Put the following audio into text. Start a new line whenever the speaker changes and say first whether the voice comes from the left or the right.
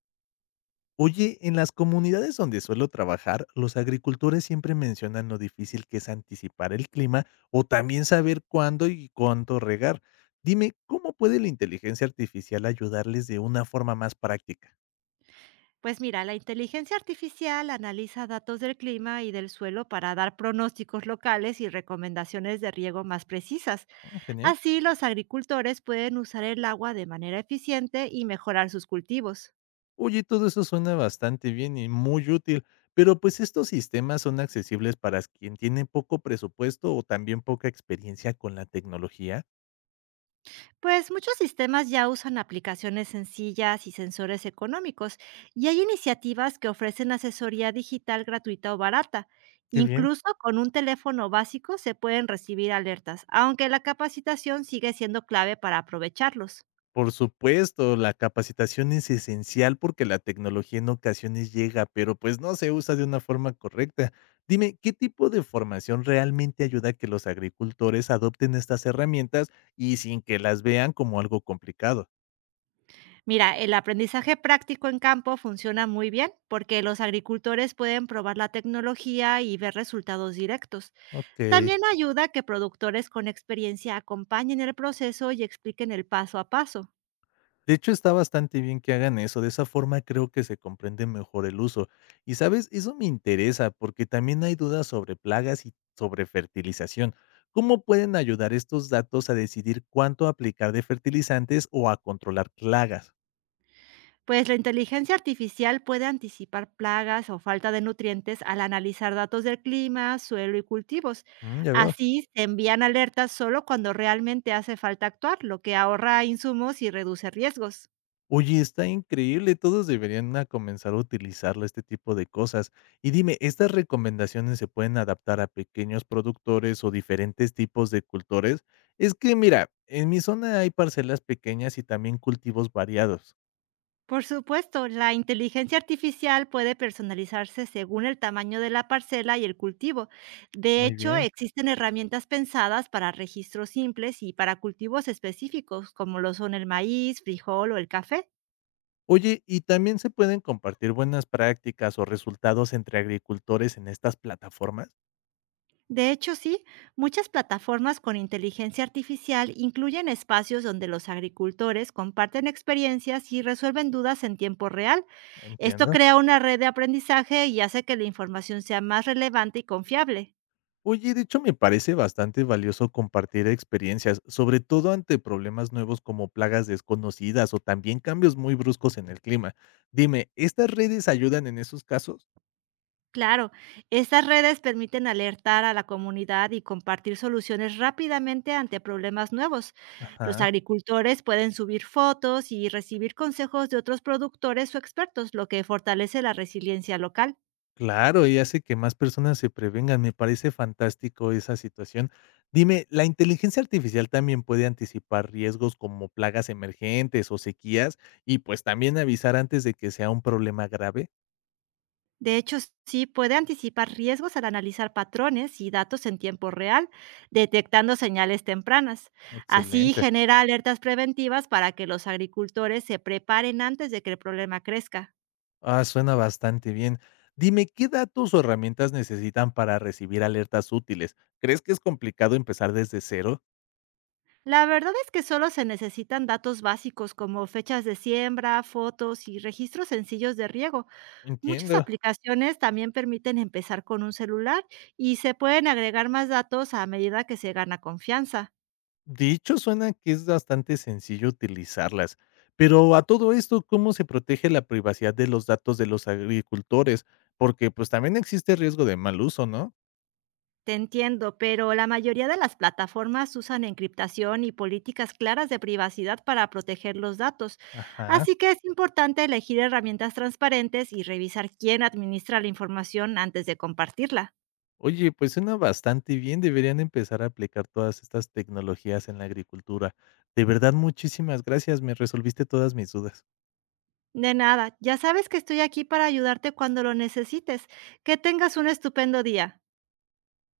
left: Oye, en las comunidades donde suelo trabajar, los agricultores siempre mencionan lo difícil que es anticipar el clima o también saber cuándo y cuánto regar. Dime, ¿cómo puede la inteligencia artificial ayudarles de una forma más práctica?
right: Pues mira, la inteligencia artificial analiza datos del clima y del suelo para dar pronósticos locales y recomendaciones de riego más precisas.
left: Mm, genial.
right: Así los agricultores pueden usar el agua de manera eficiente y mejorar sus cultivos.
left: Oye, todo eso suena bastante bien y muy útil, pero pues estos sistemas son accesibles para quien tiene poco presupuesto o también poca experiencia con la tecnología.
right: Pues muchos sistemas ya usan aplicaciones sencillas y sensores económicos y hay iniciativas que ofrecen asesoría digital gratuita o barata.
left: Qué bien.
right: Incluso con un teléfono básico se pueden recibir alertas, aunque la capacitación sigue siendo clave para aprovecharlos.
left: Por supuesto, la capacitación es esencial porque la tecnología en ocasiones llega, pero pues no se usa de una forma correcta. Dime, ¿qué tipo de formación realmente ayuda a que los agricultores adopten estas herramientas y sin que las vean como algo complicado?
right: Mira, el aprendizaje práctico en campo funciona muy bien porque los agricultores pueden probar la tecnología y ver resultados directos.
left: Ok.
right: También ayuda que productores con experiencia acompañen el proceso y expliquen el paso a paso,
left: De hecho, está bastante bien que hagan eso, de esa forma creo que se comprende mejor el uso. Y sabes, eso me interesa porque también hay dudas sobre plagas y sobre fertilización. ¿Cómo pueden ayudar estos datos a decidir cuánto aplicar de fertilizantes o a controlar plagas?
right: pues la inteligencia artificial puede anticipar plagas o falta de nutrientes al analizar datos del clima, suelo y cultivos.
left: Mm, ya veo.
right: Así se envían alertas solo cuando realmente hace falta actuar, lo que ahorra insumos y reduce riesgos.
left: Oye, está increíble, todos deberían a comenzar a utilizarlo, este tipo de cosas. Y dime, ¿estas recomendaciones se pueden adaptar a pequeños productores o diferentes tipos de cultores? Es que mira, en mi zona hay parcelas pequeñas y también cultivos variados.
right: Por supuesto, la inteligencia artificial puede personalizarse según el tamaño de la parcela y el cultivo. De
left: Muy
right: hecho,
left: bien.
right: existen herramientas pensadas para registros simples y para cultivos específicos, como lo son el maíz, frijol o el café.
left: Oye, ¿y también se pueden compartir buenas prácticas o resultados entre agricultores en estas plataformas?
right: De hecho, sí, muchas plataformas con inteligencia artificial incluyen espacios donde los agricultores comparten experiencias y resuelven dudas en tiempo real. Esto
left: Entiendo.
right: crea una red de aprendizaje y hace que la información sea más relevante y confiable.
left: Oye, de hecho me parece bastante valioso compartir experiencias, sobre todo ante problemas nuevos como plagas desconocidas o también cambios muy bruscos en el clima. Dime, ¿estas redes ayudan en esos casos?
right: Claro, estas redes permiten alertar a la comunidad y compartir soluciones rápidamente ante problemas nuevos. Los
left: Ajá,
right: agricultores pueden subir fotos y recibir consejos de otros productores o expertos, lo que fortalece la resiliencia local.
left: claro, y hace que más personas se prevengan. Me parece fantástico esa situación. Dime, ¿la inteligencia artificial también puede anticipar riesgos como plagas emergentes o sequías y pues también avisar antes de que sea un problema grave?
right: De hecho, sí puede anticipar riesgos al analizar patrones y datos en tiempo real, detectando señales tempranas. Así
left: Excelente.
right: genera alertas preventivas para que los agricultores se preparen antes de que el problema crezca.
left: Ah, suena bastante bien. Dime, ¿qué datos o herramientas necesitan para recibir alertas útiles? ¿Crees que es complicado empezar desde cero?
right: La verdad es que solo se necesitan datos básicos como fechas de siembra, fotos y registros sencillos de riego. Muchas
left: Entiendo.
right: aplicaciones también permiten empezar con un celular y se pueden agregar más datos a medida que se gana confianza.
left: De hecho, suena que es bastante sencillo utilizarlas. Pero a todo esto, ¿cómo se protege la privacidad de los datos de los agricultores? Porque pues también existe riesgo de mal uso, ¿no?
right: Te entiendo, pero la mayoría de las plataformas usan encriptación y políticas claras de privacidad para proteger los datos.
left: Ajá.
right: Así que es importante elegir herramientas transparentes y revisar quién administra la información antes de compartirla.
left: Oye, pues suena bastante bien. Deberían empezar a aplicar todas estas tecnologías en la agricultura. De verdad, muchísimas gracias. Me resolviste todas mis dudas.
right: De nada, ya sabes que estoy aquí para ayudarte cuando lo necesites. Que tengas un estupendo día.